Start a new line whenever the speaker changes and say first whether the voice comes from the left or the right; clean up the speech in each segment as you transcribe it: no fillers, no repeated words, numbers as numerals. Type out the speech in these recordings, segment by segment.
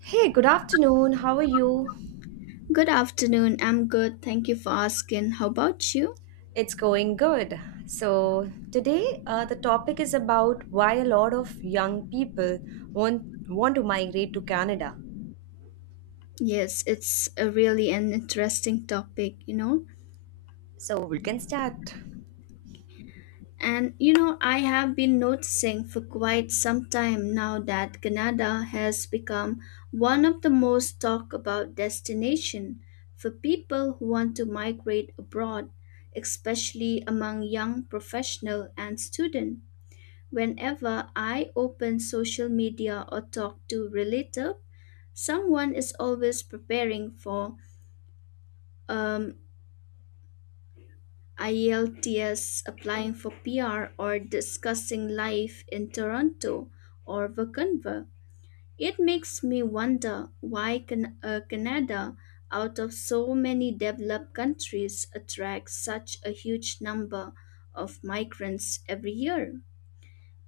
right: Hey, good afternoon. How are you?
left: Good afternoon. I'm good. Thank you for asking. How about you?
right: It's going good. So, today the topic is about why a lot of young people want to migrate to Canada.
left: Yes, it's a really an interesting topic, you know.
right: So, we can start.
left: And you know, I have been noticing for quite some time now that Canada has become one of the most talked about destination for people who want to migrate abroad, especially among young professional and student. Whenever I open social media or talk to relative, someone is always preparing for um, IELTS, applying for PR, or discussing life in Toronto or Vancouver. It makes me wonder why Canada, out of so many developed countries, attracts such a huge number of migrants every year.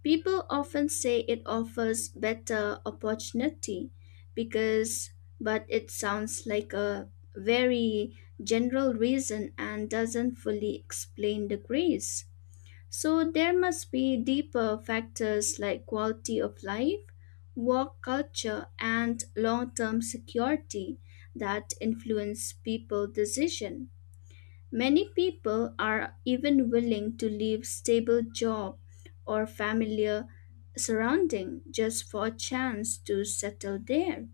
left: People often say it offers better opportunity because, but it sounds like a very general reason and doesn't fully explain the grace. So there must be deeper factors like quality of life, work culture, and long-term security that influence people's decision. Many people are even willing to leave stable job or familiar surrounding just for a chance to settle there.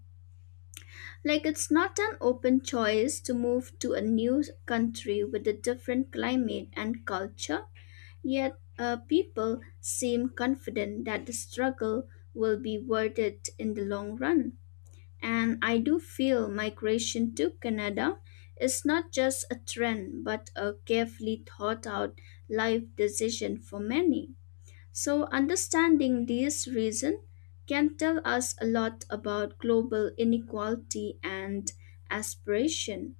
left: Like it's not an open choice to move to a new country with a different climate and culture, yet people seem confident that the struggle will be worth it in the long run. And I do feel migration to Canada is not just a trend but a carefully thought out life decision for many. So understanding these reasons can tell us a lot about global inequality and aspiration.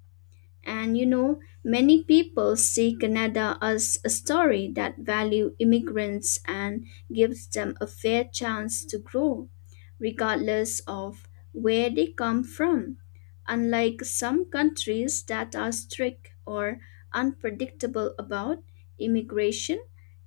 left: And you know, many people see Canada as a story that value immigrants and gives them a fair chance to grow, regardless of where they come from. Unlike some countries that are strict or unpredictable about immigration,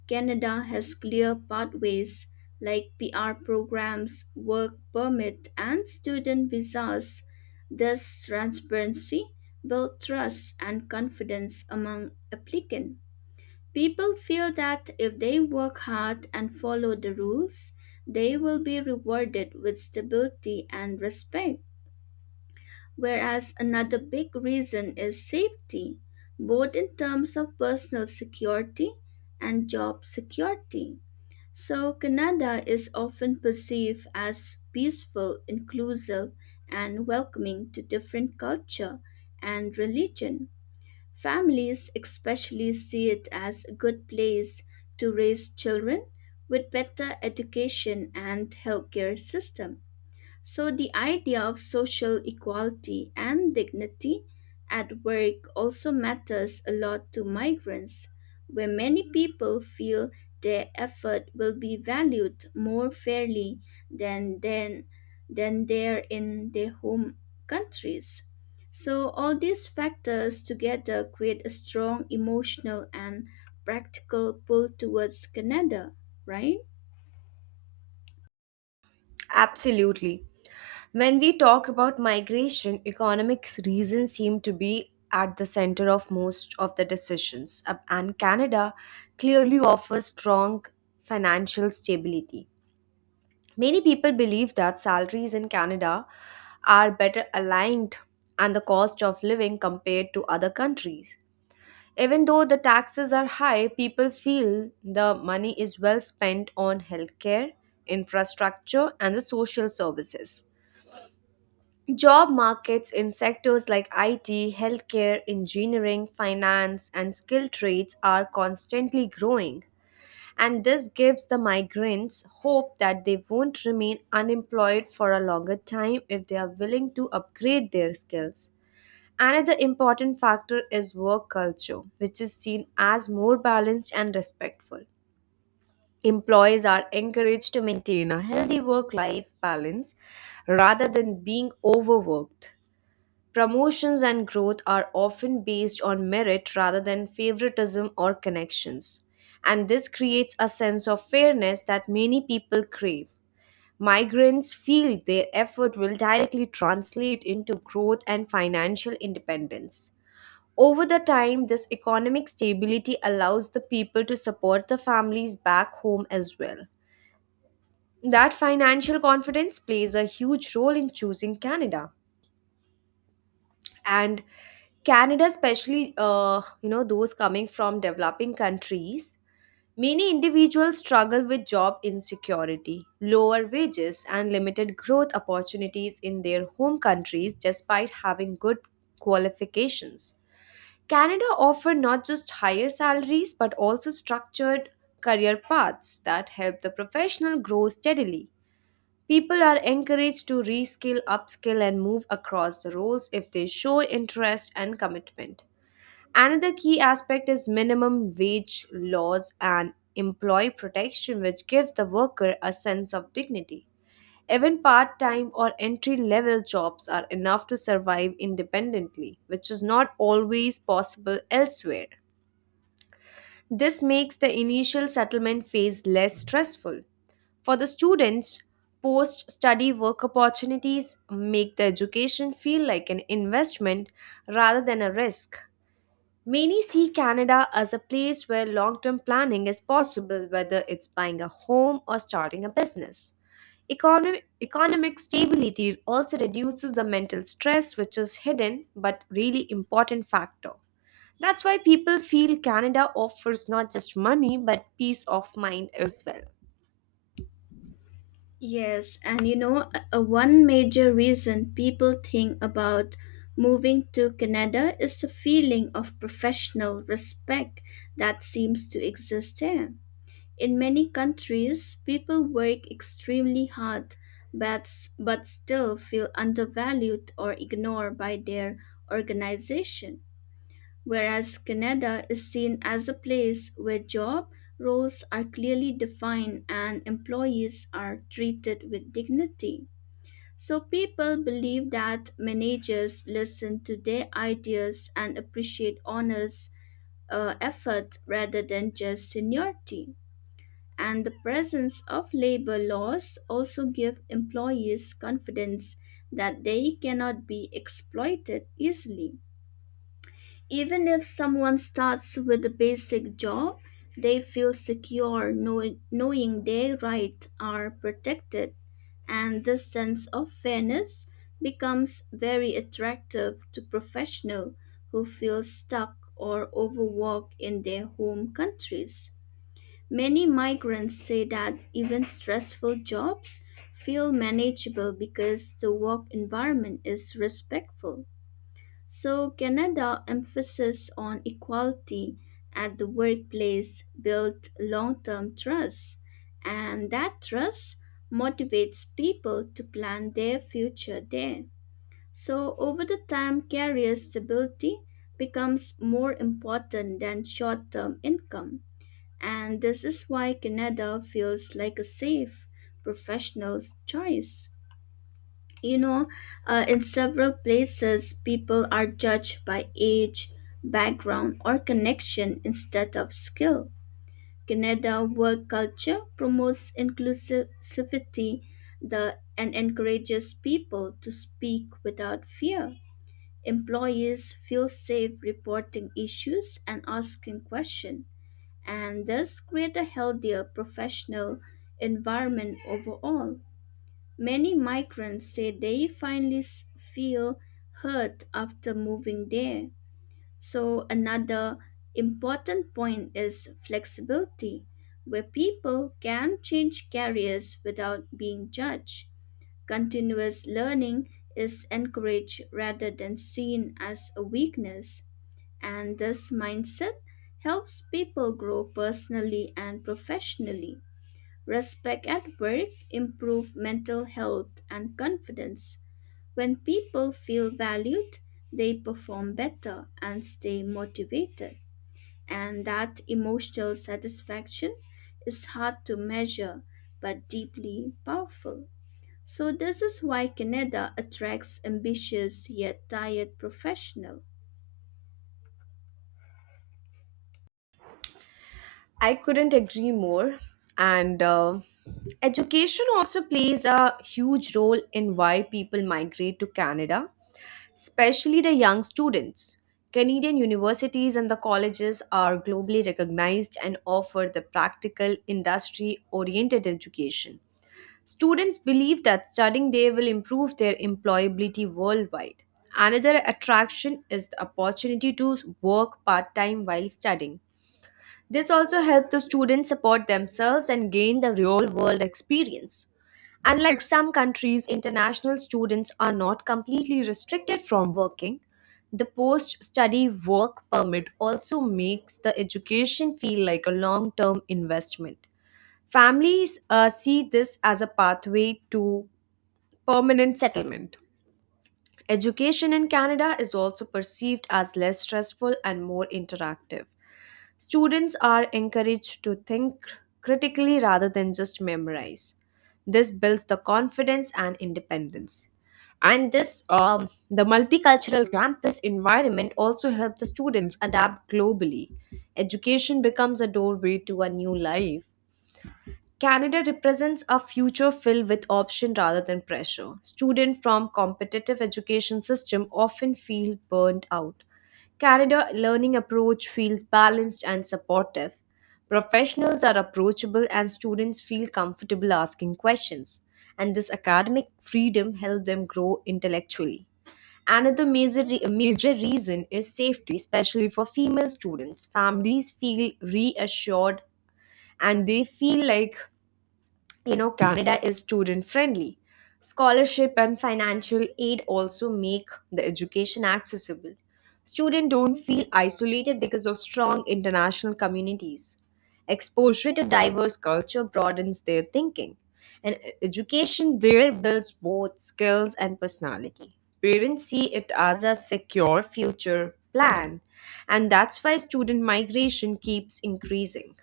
left: Canada has clear pathways like PR programs, work permit, and student visas. This transparency build trust and confidence among applicants. People feel that if they work hard and follow the rules, they will be rewarded with stability and respect. Whereas another big reason is safety, both in terms of personal security and job security. So, Canada is often perceived as peaceful, inclusive, and welcoming to different culture and religion. Families especially see it as a good place to raise children with better education and healthcare system. So, the idea of social equality and dignity at work also matters a lot to migrants, where many people feel their effort will be valued more fairly than, than, than there in their home countries. So, all these factors together create a strong emotional and practical pull towards Canada, right?
right: Absolutely. When we talk about migration, economics reasons seem to be at the center of most of the decisions. And Canada clearly offers strong financial stability. Many people believe that salaries in Canada are better aligned and the cost of living compared to other countries. Even though the taxes are high, people feel the money is well spent on healthcare, infrastructure, and the social services. Job markets in sectors like IT, healthcare, engineering, finance, and skilled trades are constantly growing, and this gives the migrants hope that they won't remain unemployed for a longer time if they are willing to upgrade their skills. Another important factor is work culture, which is seen as more balanced and respectful. Employees are encouraged to maintain a healthy work life balance rather than being overworked. Promotions and growth are often based on merit rather than favoritism or connections, and this creates a sense of fairness that many people crave. Migrants feel their effort will directly translate into growth and financial independence. Over the time, this economic stability allows the people to support the families back home as well. That financial confidence plays a huge role in choosing Canada. And Canada, especially those coming from developing countries, many individuals struggle with job insecurity, lower wages, and limited growth opportunities in their home countries despite having good qualifications. Canada offers not just higher salaries but also structured career paths that help the professional grow steadily. People are encouraged to reskill, upskill, and move across the roles if they show interest and commitment. Another key aspect is minimum wage laws and employee protection, which give the worker a sense of dignity. Even part time or entry level jobs are enough to survive independently, which is not always possible elsewhere. This makes the initial settlement phase less stressful. For the students, post study work opportunities make the education feel like an investment rather than a risk. Many see Canada as a place where long term planning is possible, whether it's buying a home or starting a business. Economic stability also reduces the mental stress, which is hidden but really important factor. That's why people feel Canada offers not just money but peace of mind as well.
left: Yes, and you know, a one major reason people think about moving to Canada is the feeling of professional respect that seems to exist there. In many countries, people work extremely hard but, but still feel undervalued or ignored by their organization, whereas Canada is seen as a place where job roles are clearly defined and employees are treated with dignity. So people believe that managers listen to their ideas and appreciate honest effort rather than just seniority. And the presence of labor laws also give employees confidence that they cannot be exploited easily. Even if someone starts with a basic job, they feel secure knowing their rights are protected, and this sense of fairness becomes very attractive to professionals who feel stuck or overworked in their home countries. Many migrants say that even stressful jobs feel manageable because the work environment is respectful. So, Canada's emphasis on equality at the workplace built long term trust, and that trust motivates people to plan their future there. So, over the time, career stability becomes more important than short term income, and this is why Canada feels like a safe professional choice, you know. In several places people are judged by age, background or connection instead of skill. Canada work culture promotes inclusivity, and encourages people to speak without fear. Employees feel safe reporting issues and asking questions, and thus create a healthier professional environment overall. Many migrants say they finally feel heard after moving there. So, another important point is flexibility, where people can change careers without being judged. Continuous learning is encouraged rather than seen as a weakness, and this mindset helps people grow personally and professionally. Respect at work improves mental health and confidence. When people feel valued, they perform better and stay motivated. And that emotional satisfaction is hard to measure but deeply powerful. So this is why Canada attracts ambitious yet tired professionals.
right: I couldn't agree more. And Education also plays a huge role in why people migrate to Canada, especially the young students. Canadian universities and the colleges are globally recognized and offer the practical, industry oriented education. Students believe that studying there will improve their employability worldwide. Another attraction is the opportunity to work part time while studying. This also helps the students support themselves and gain the real world experience. Unlike some countries, international students are not completely restricted from working. The post study work permit also makes the education feel like a long term investment. Families see this as a pathway to permanent settlement. Education in Canada is also perceived as less stressful and more interactive. Students are encouraged to think critically rather than just memorize. This builds the confidence and independence. And this, the multicultural campus environment also helps the students adapt globally. Education becomes a doorway to a new life. Canada represents a future filled with option rather than pressure. Students from competitive education system often feel burned out. Canada learning approach feels balanced and supportive. Professionals are approachable and students feel comfortable asking questions. And this academic freedom helps them grow intellectually. Another major reason is safety, especially for female students. Families feel reassured, and they feel like, you know, Canada is student friendly. Scholarship and financial aid also make the education accessible. Students don't feel isolated because of strong international communities. Exposure to diverse culture broadens their thinking, and education there builds both skills and personality. Parents see it as a secure future plan, and that's why student migration keeps increasing.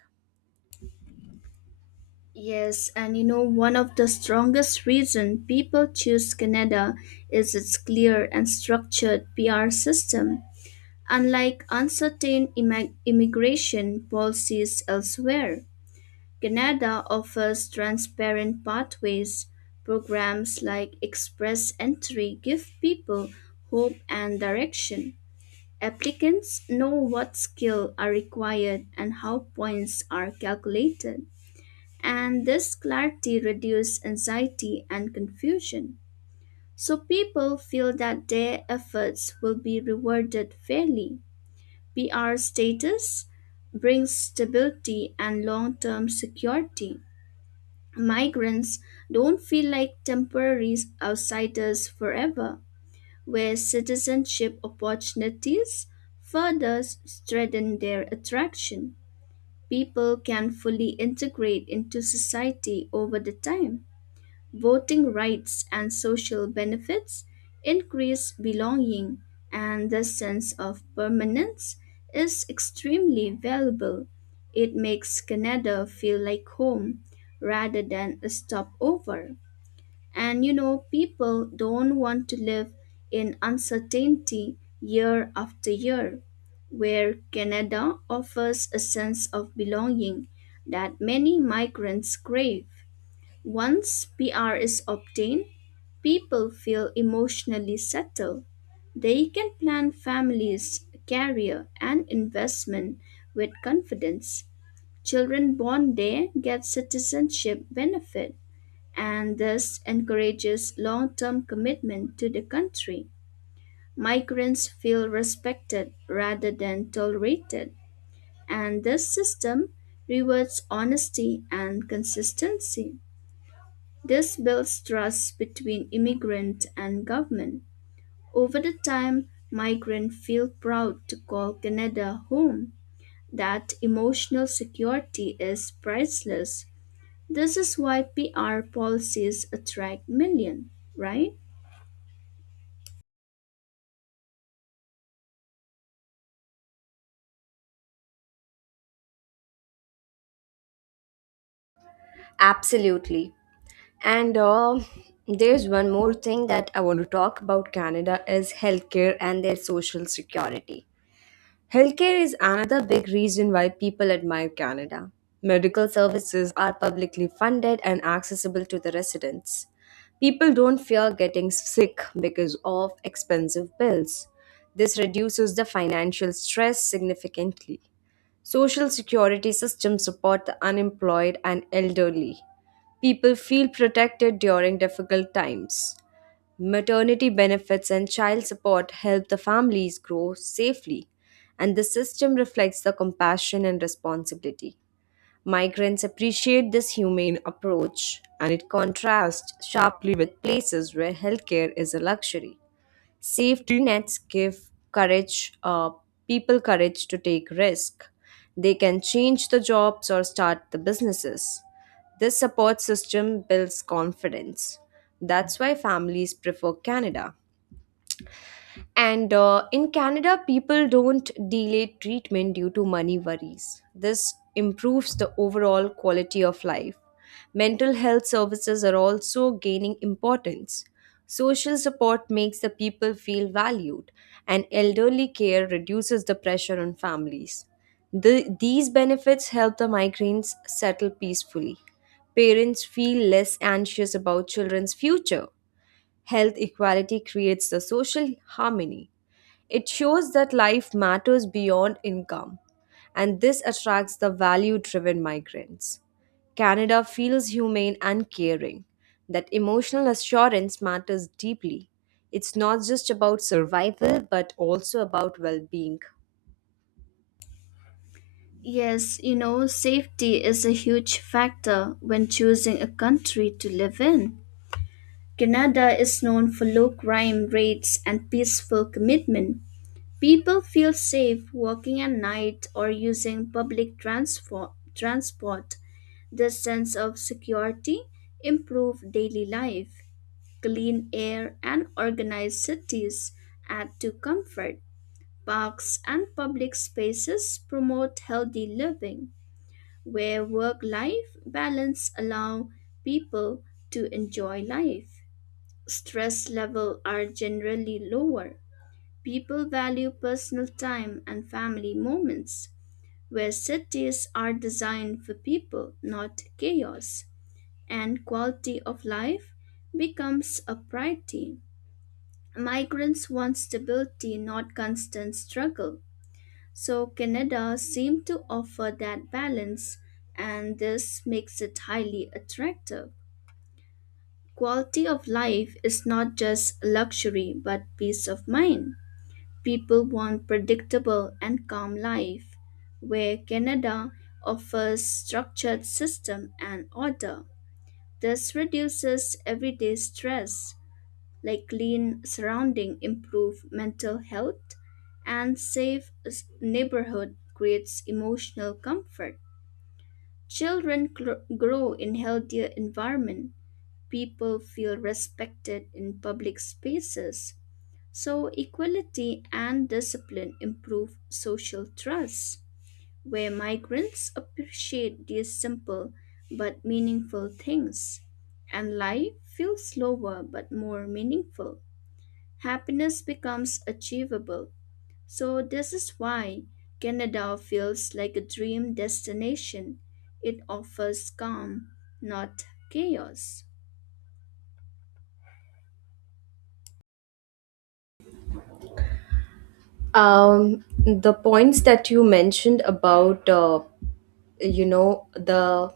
left: Yes, and you know, one of the strongest reasons people choose Canada is its clear and structured PR system, unlike uncertain immigration policies elsewhere. Canada offers transparent pathways. Programs like Express Entry give people hope and direction. Applicants know what skills are required and how points are calculated, and this clarity reduces anxiety and confusion. So people feel that their efforts will be rewarded fairly. PR status brings stability and long term security. Migrants don't feel like temporary outsiders forever, where citizenship opportunities further strengthen their attraction. People can fully integrate into society over the time. Voting rights and social benefits increase belonging, and the sense of permanence is extremely valuable. It makes Canada feel like home rather than a stopover. And you know, people don't want to live in uncertainty year after year, where Canada offers a sense of belonging that many migrants crave. Once PR is obtained, people feel emotionally settled. They can plan families, career, and investment with confidence. Children born there get citizenship benefit and this encourages long-term commitment to the country. Migrants feel respected rather than tolerated, and this system rewards honesty and consistency. This builds trust between immigrant and government. Over the time, migrants feel proud to call Canada home. That emotional security is priceless. This is why PR policies attract millions, right?
right: Absolutely. And There's one more thing that I want to talk about Canada is healthcare and their social security. Healthcare is another big reason why people admire Canada. Medical services are publicly funded and accessible to the residents. People don't fear getting sick because of expensive bills. This reduces the financial stress significantly. Social security systems support the unemployed and elderly. People feel protected during difficult times. Maternity benefits and child support help the families grow safely, and the system reflects the compassion and responsibility. Migrants appreciate this humane approach, and it contrasts sharply with places where healthcare is a luxury. Safety nets give courage, uh, people courage to take risk. They can change the jobs or start the businesses. This support system builds confidence. That's why families prefer Canada. And In Canada, people don't delay treatment due to money worries. This improves the overall quality of life. Mental health services are also gaining importance. Social support makes the people feel valued, and elderly care reduces the pressure on families. These benefits help the migrants settle peacefully. Parents feel less anxious about children's future. Health equality creates the social harmony. It shows that life matters beyond income, and this attracts the value driven migrants. Canada feels humane and caring, that emotional assurance matters deeply. It's not just about survival, but also about well being.
left: Yes, you know, safety is a huge factor when choosing a country to live in. Canada is known for low crime rates and peaceful commitment. People feel safe walking at night or using public transport. This sense of security improves daily life. Clean air and organized cities add to comfort. Parks and public spaces promote healthy living, where work-life balance allow people to enjoy life. Stress levels are generally lower. People value personal time and family moments, where cities are designed for people, not chaos, and quality of life becomes a priority. Migrants want stability, not constant struggle. So, Canada seems to offer that balance, and this makes it highly attractive. Quality of life is not just luxury but peace of mind. People want predictable and calm life, where Canada offers structured system and order. This reduces everyday stress, like clean surrounding improve mental health, and safe neighborhood creates emotional comfort. Children grow in healthier environment. People feel respected in public spaces so, equality and discipline improve social trust, where migrants appreciate these simple but meaningful things, and life feels slower but more meaningful. Happiness becomes achievable. So, this is why Canada feels like a dream destination. It offers calm, not chaos.
right: The points that you mentioned about the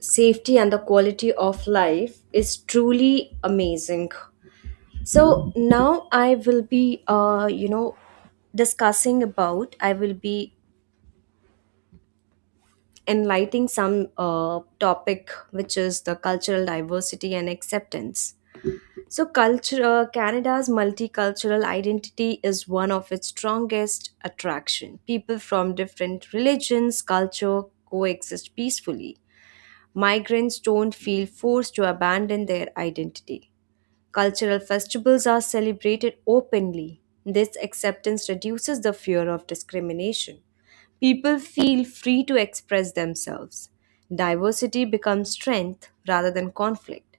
right: safety and the quality of life is truly amazing. So now I will be, discussing about, I will be enlightening some topic, which is the cultural diversity and acceptance. So, Canada's multicultural identity is one of its strongest attraction. People from different religions, culture coexist peacefully. Migrants don't feel forced to abandon their identity. Cultural festivals are celebrated openly. This acceptance reduces the fear of discrimination. People feel free to express themselves. Diversity becomes strength rather than conflict.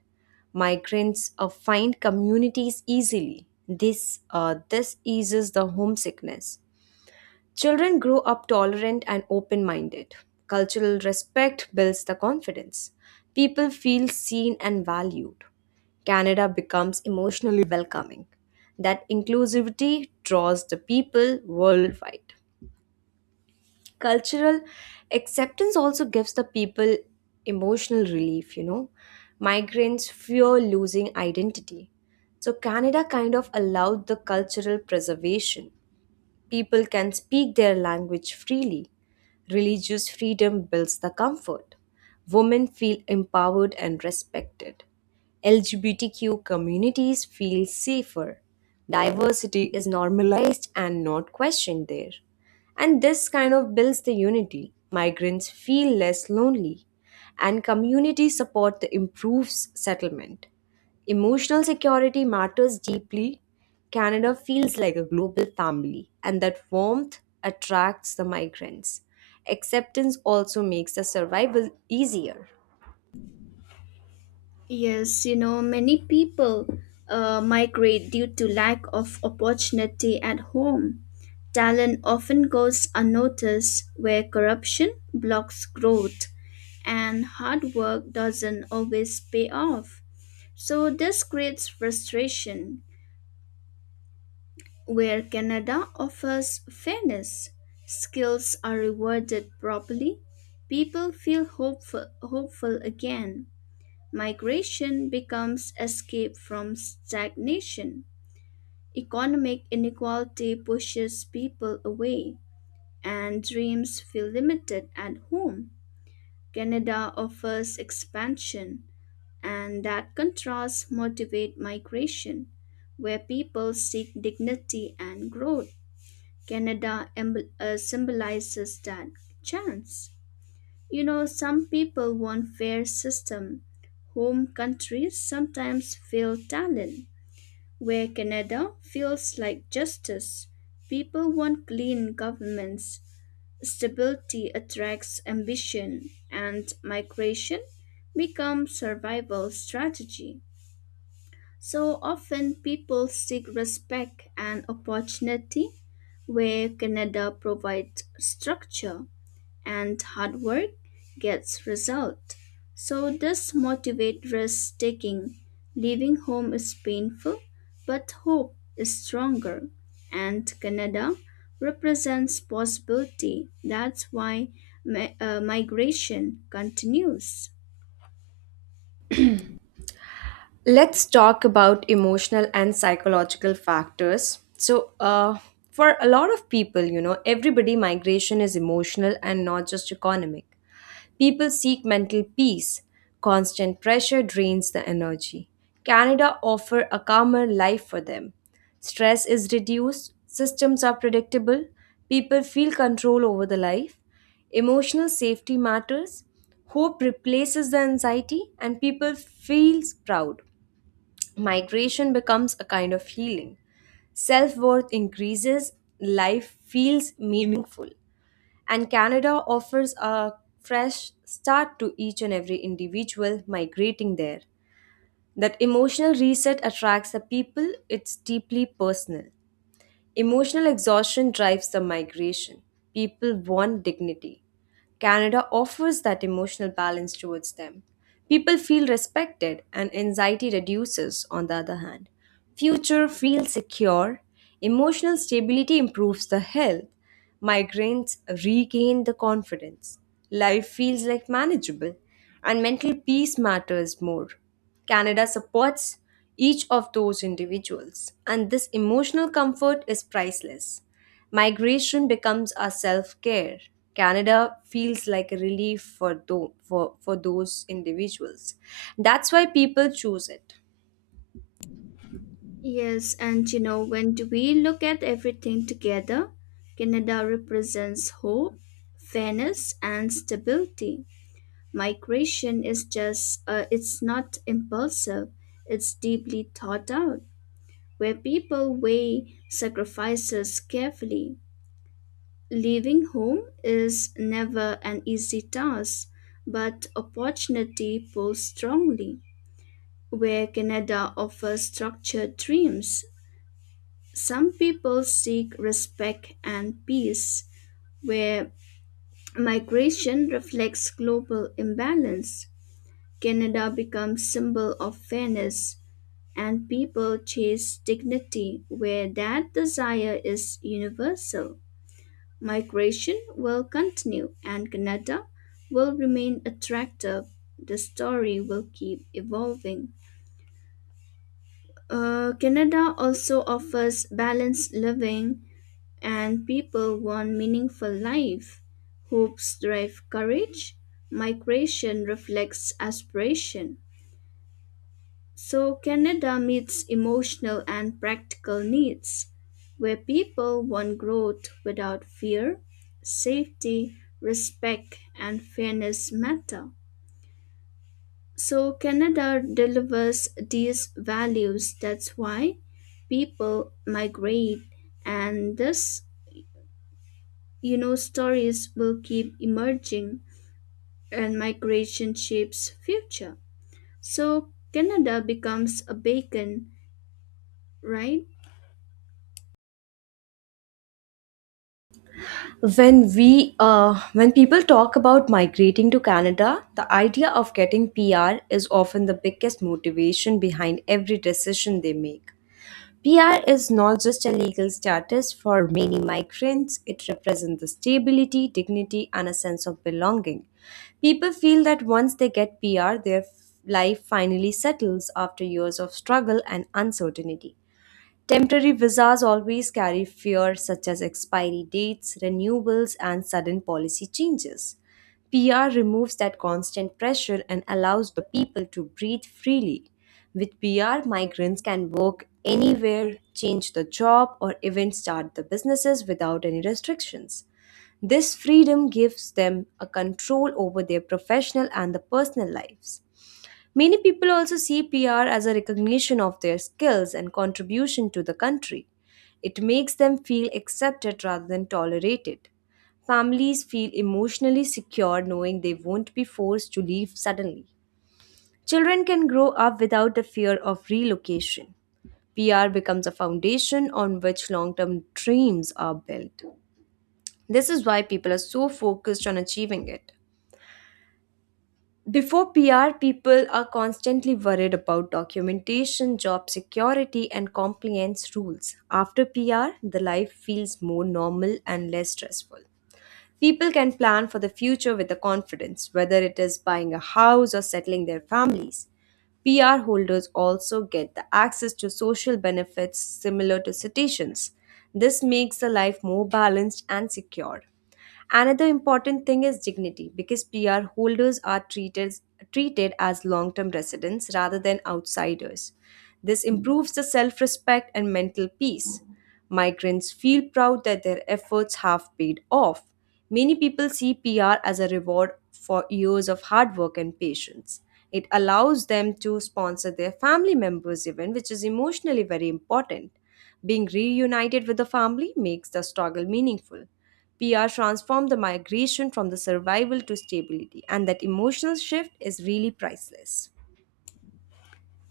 right: Migrants find communities easily. This eases the homesickness. Children grow up tolerant and open minded. Cultural respect builds the confidence. People feel seen and valued. Canada becomes emotionally welcoming. That inclusivity draws the people worldwide. Cultural acceptance also gives the people emotional relief, you know. Migrants fear losing identity. So, Canada kind of allowed the cultural preservation. People can speak their language freely. Religious freedom builds the comfort. Women feel empowered and respected. LGBTQ communities feel safer. Diversity is normalized and not questioned there. And this kind of builds the unity. Migrants feel less lonely, and community support improves settlement. Emotional security matters deeply. Canada feels like a global family, and that warmth attracts the migrants. Acceptance also makes the survival easier.
left: Yes, you know, many people migrate due to lack of opportunity at home. Talent often goes unnoticed where corruption blocks growth and hard work doesn't always pay off. So, this creates frustration where Canada offers fairness. Skills are rewarded properly. People feel hopeful, hopeful again. Migration becomes escape from stagnation. Economic inequality pushes people away, and dreams feel limited at home. Canada offers expansion, and that contrast motivates migration, where people seek dignity and growth. Canada symbolizes that chance. You know, some people want fair system. Home countries sometimes feel talent, where Canada feels like justice. People want clean governments. Stability attracts ambition, and migration becomes survival strategy. So often people seek respect and opportunity where Canada provides structure and hard work gets result. So this motivate risk taking. Leaving home is painful, but hope is stronger. And Canada represents possibility. That's why migration continues.
right: Let's talk about emotional and psychological factors. So, for a lot of people, you know, everybody migration is emotional and not just economic. People seek mental peace. Constant pressure drains the energy. Canada offer a calmer life for them. Stress is reduced, systems are predictable, people feel control over the life. Emotional safety matters. Hope replaces the anxiety and people feel proud. Migration becomes a kind of healing. Self-worth increases, life feels meaningful, and Canada offers a fresh start to each and every individual migrating there. That emotional reset attracts the people, it's deeply personal. Emotional exhaustion drives the migration. People want dignity. Canada offers that emotional balance towards them. People feel respected and anxiety reduces, on the other hand. Future feels secure. Emotional stability improves the health. Migraines regain the confidence. Life feels like manageable, and mental peace matters more. Canada supports each of those individuals, and this emotional comfort is priceless. Migration becomes our self care. Canada feels like a relief for those individuals. That's why people choose it.
left: Yes, and you know, when do we look at everything together, Canada represents hope, fairness, and stability. Migration is it's not impulsive, it's deeply thought out, where people weigh sacrifices carefully. Leaving home is never an easy task, but opportunity pulls strongly. Where Canada offers structured dreams, some people seek respect and peace, where migration reflects global imbalance. Canada becomes symbol of fairness and people chase dignity where that desire is universal. Migration will continue and Canada will remain attractive. The story will keep evolving. Canada also offers balanced living and people want meaningful life. Hopes drive courage. Migration reflects aspiration. So Canada meets emotional and practical needs, where people want growth without fear, safety, respect, and fairness matter. So Canada delivers these values. That's why people migrate, and thus, you know, stories will keep emerging, and migration shapes future. So Canada becomes a beacon, right?
right: When people talk about migrating to Canada, the idea of getting PR is often the biggest motivation behind every decision they make. PR is not just a legal status for many migrants, it represents the stability, dignity, and a sense of belonging. People feel that once they get PR, their life finally settles after years of struggle and uncertainty. Temporary visas always carry fears such as expiry dates, renewals, and sudden policy changes. PR removes that constant pressure and allows the people to breathe freely. With PR, migrants can work anywhere, change the job, or even start the businesses without any restrictions. This freedom gives them a control over their professional and the personal lives. Many people also see PR as a recognition of their skills and contribution to the country. It makes them feel accepted rather than tolerated. Families feel emotionally secure knowing they won't be forced to leave suddenly. Children can grow up without the fear of relocation. PR becomes a foundation on which long term dreams are built. This is why people are so focused on achieving it. Before PR, people are constantly worried about documentation, job security, and compliance rules. After PR, the life feels more normal and less stressful. People can plan for the future with the confidence, whether it is buying a house or settling their families. PR holders also get the access to social benefits similar to citizens. This makes the life more balanced and secure. Another important thing is dignity because PR holders are treated as long term residents rather than outsiders. This improves the self respect and mental peace. Migrants feel proud that their efforts have paid off. Many people see PR as a reward for years of hard work and patience. It allows them to sponsor their family members' event, which is emotionally very important. Being reunited with the family makes the struggle meaningful. PR transformed the migration from the survival to stability, and that emotional shift is really priceless.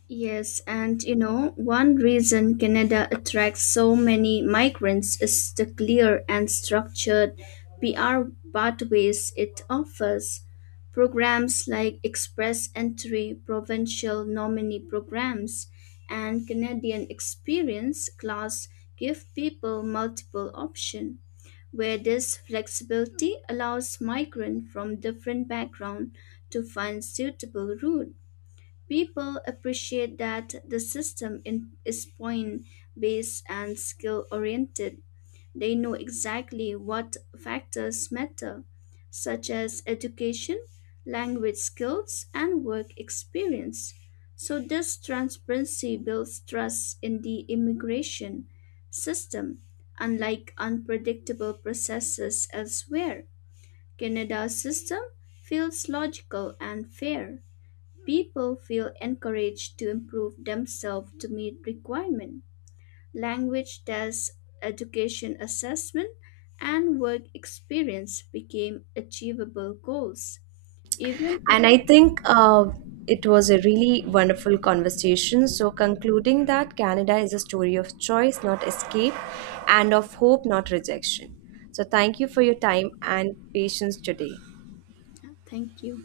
left: Yes, and you know, one reason Canada attracts so many migrants is the clear and structured PR pathways it offers. Programs like Express Entry, Provincial Nominee Programs, and Canadian Experience class give people multiple options, where this flexibility allows migrants from different backgrounds to find suitable route. People appreciate that the system is point based and skill oriented. They know exactly what factors matter, such as education, language skills, and work experience. So, this transparency builds trust in the immigration system, unlike unpredictable processes elsewhere. Canada's system feels logical and fair. People feel encouraged to improve themselves to meet requirements. Language tests, education assessment, and work experience became achievable goals. Even
right: And I
left: if,
right: think it was a really wonderful conversation. So, concluding that Canada is a story of choice, not escape, and of hope, not rejection. So, thank you for your time and patience today.
left: thank you.